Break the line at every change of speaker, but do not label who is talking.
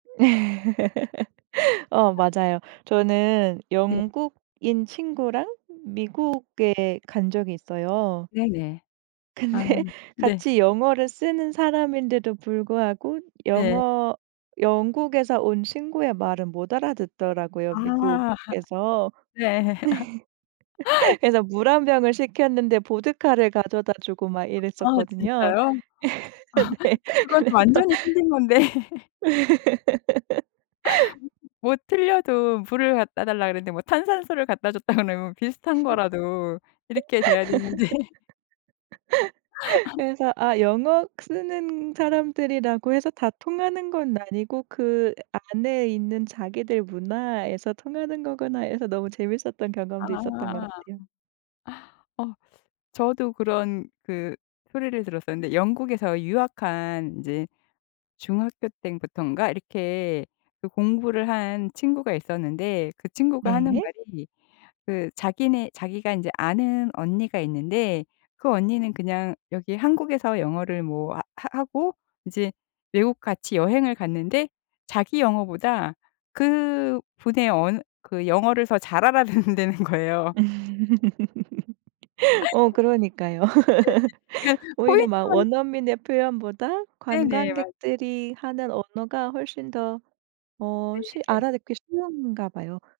어 맞아요. 저는
네.
영국인 친구랑 미국에 간 적이 있어요.
네네. 아
근데
네.
같이 영어를 쓰는 사람인데도 불구하고
네.
영어 영국에서 온 친구의 말은 못 알아듣더라고요
아
미국에서.
네.
그래서 물 1 병을 시켰는데 보드카를 가져다주고 막
아
이랬었거든요.
진짜요?
네
그건 완전히
그래서
틀린 건데. 뭐 틀려도 물을 갖다 달라 그랬는데 뭐 탄산수를 갖다 줬다 그러면 비슷한 거라도 이렇게 돼야 되는데.
그래서 '아 영어 쓰는 사람들이라고 해서 다 통하는 건 아니고 그 안에 있는 자기들 문화에서 통하는 거구나.' 해서 너무 재밌었던 경험도 있었던 것
아.
같아요.
어 저도 그런 그 소리를 들었어요. 근데 영국에서 유학한 이제 중학교 때부터인가 이렇게 그 공부를 한 친구가 있었는데 그 친구가 하는
네.
말이 그 자기네 자기가 이제 아는 언니가 있는데 그 언니는 그냥 여기 한국에서 영어를 뭐 하 하 하고 이제 외국 같이 여행을 갔는데 자기 영어보다 그분의 언 그 영어를 더 잘 알아듣는다는 거예요.
어 그러니까요.
네네네. 그
오히려 막
포인트만
원어민의 표현보다
네네. 맞
관광객들이 하는 언어가 훨씬 더 어 쉬
네.
알아듣기 쉬운가 봐요.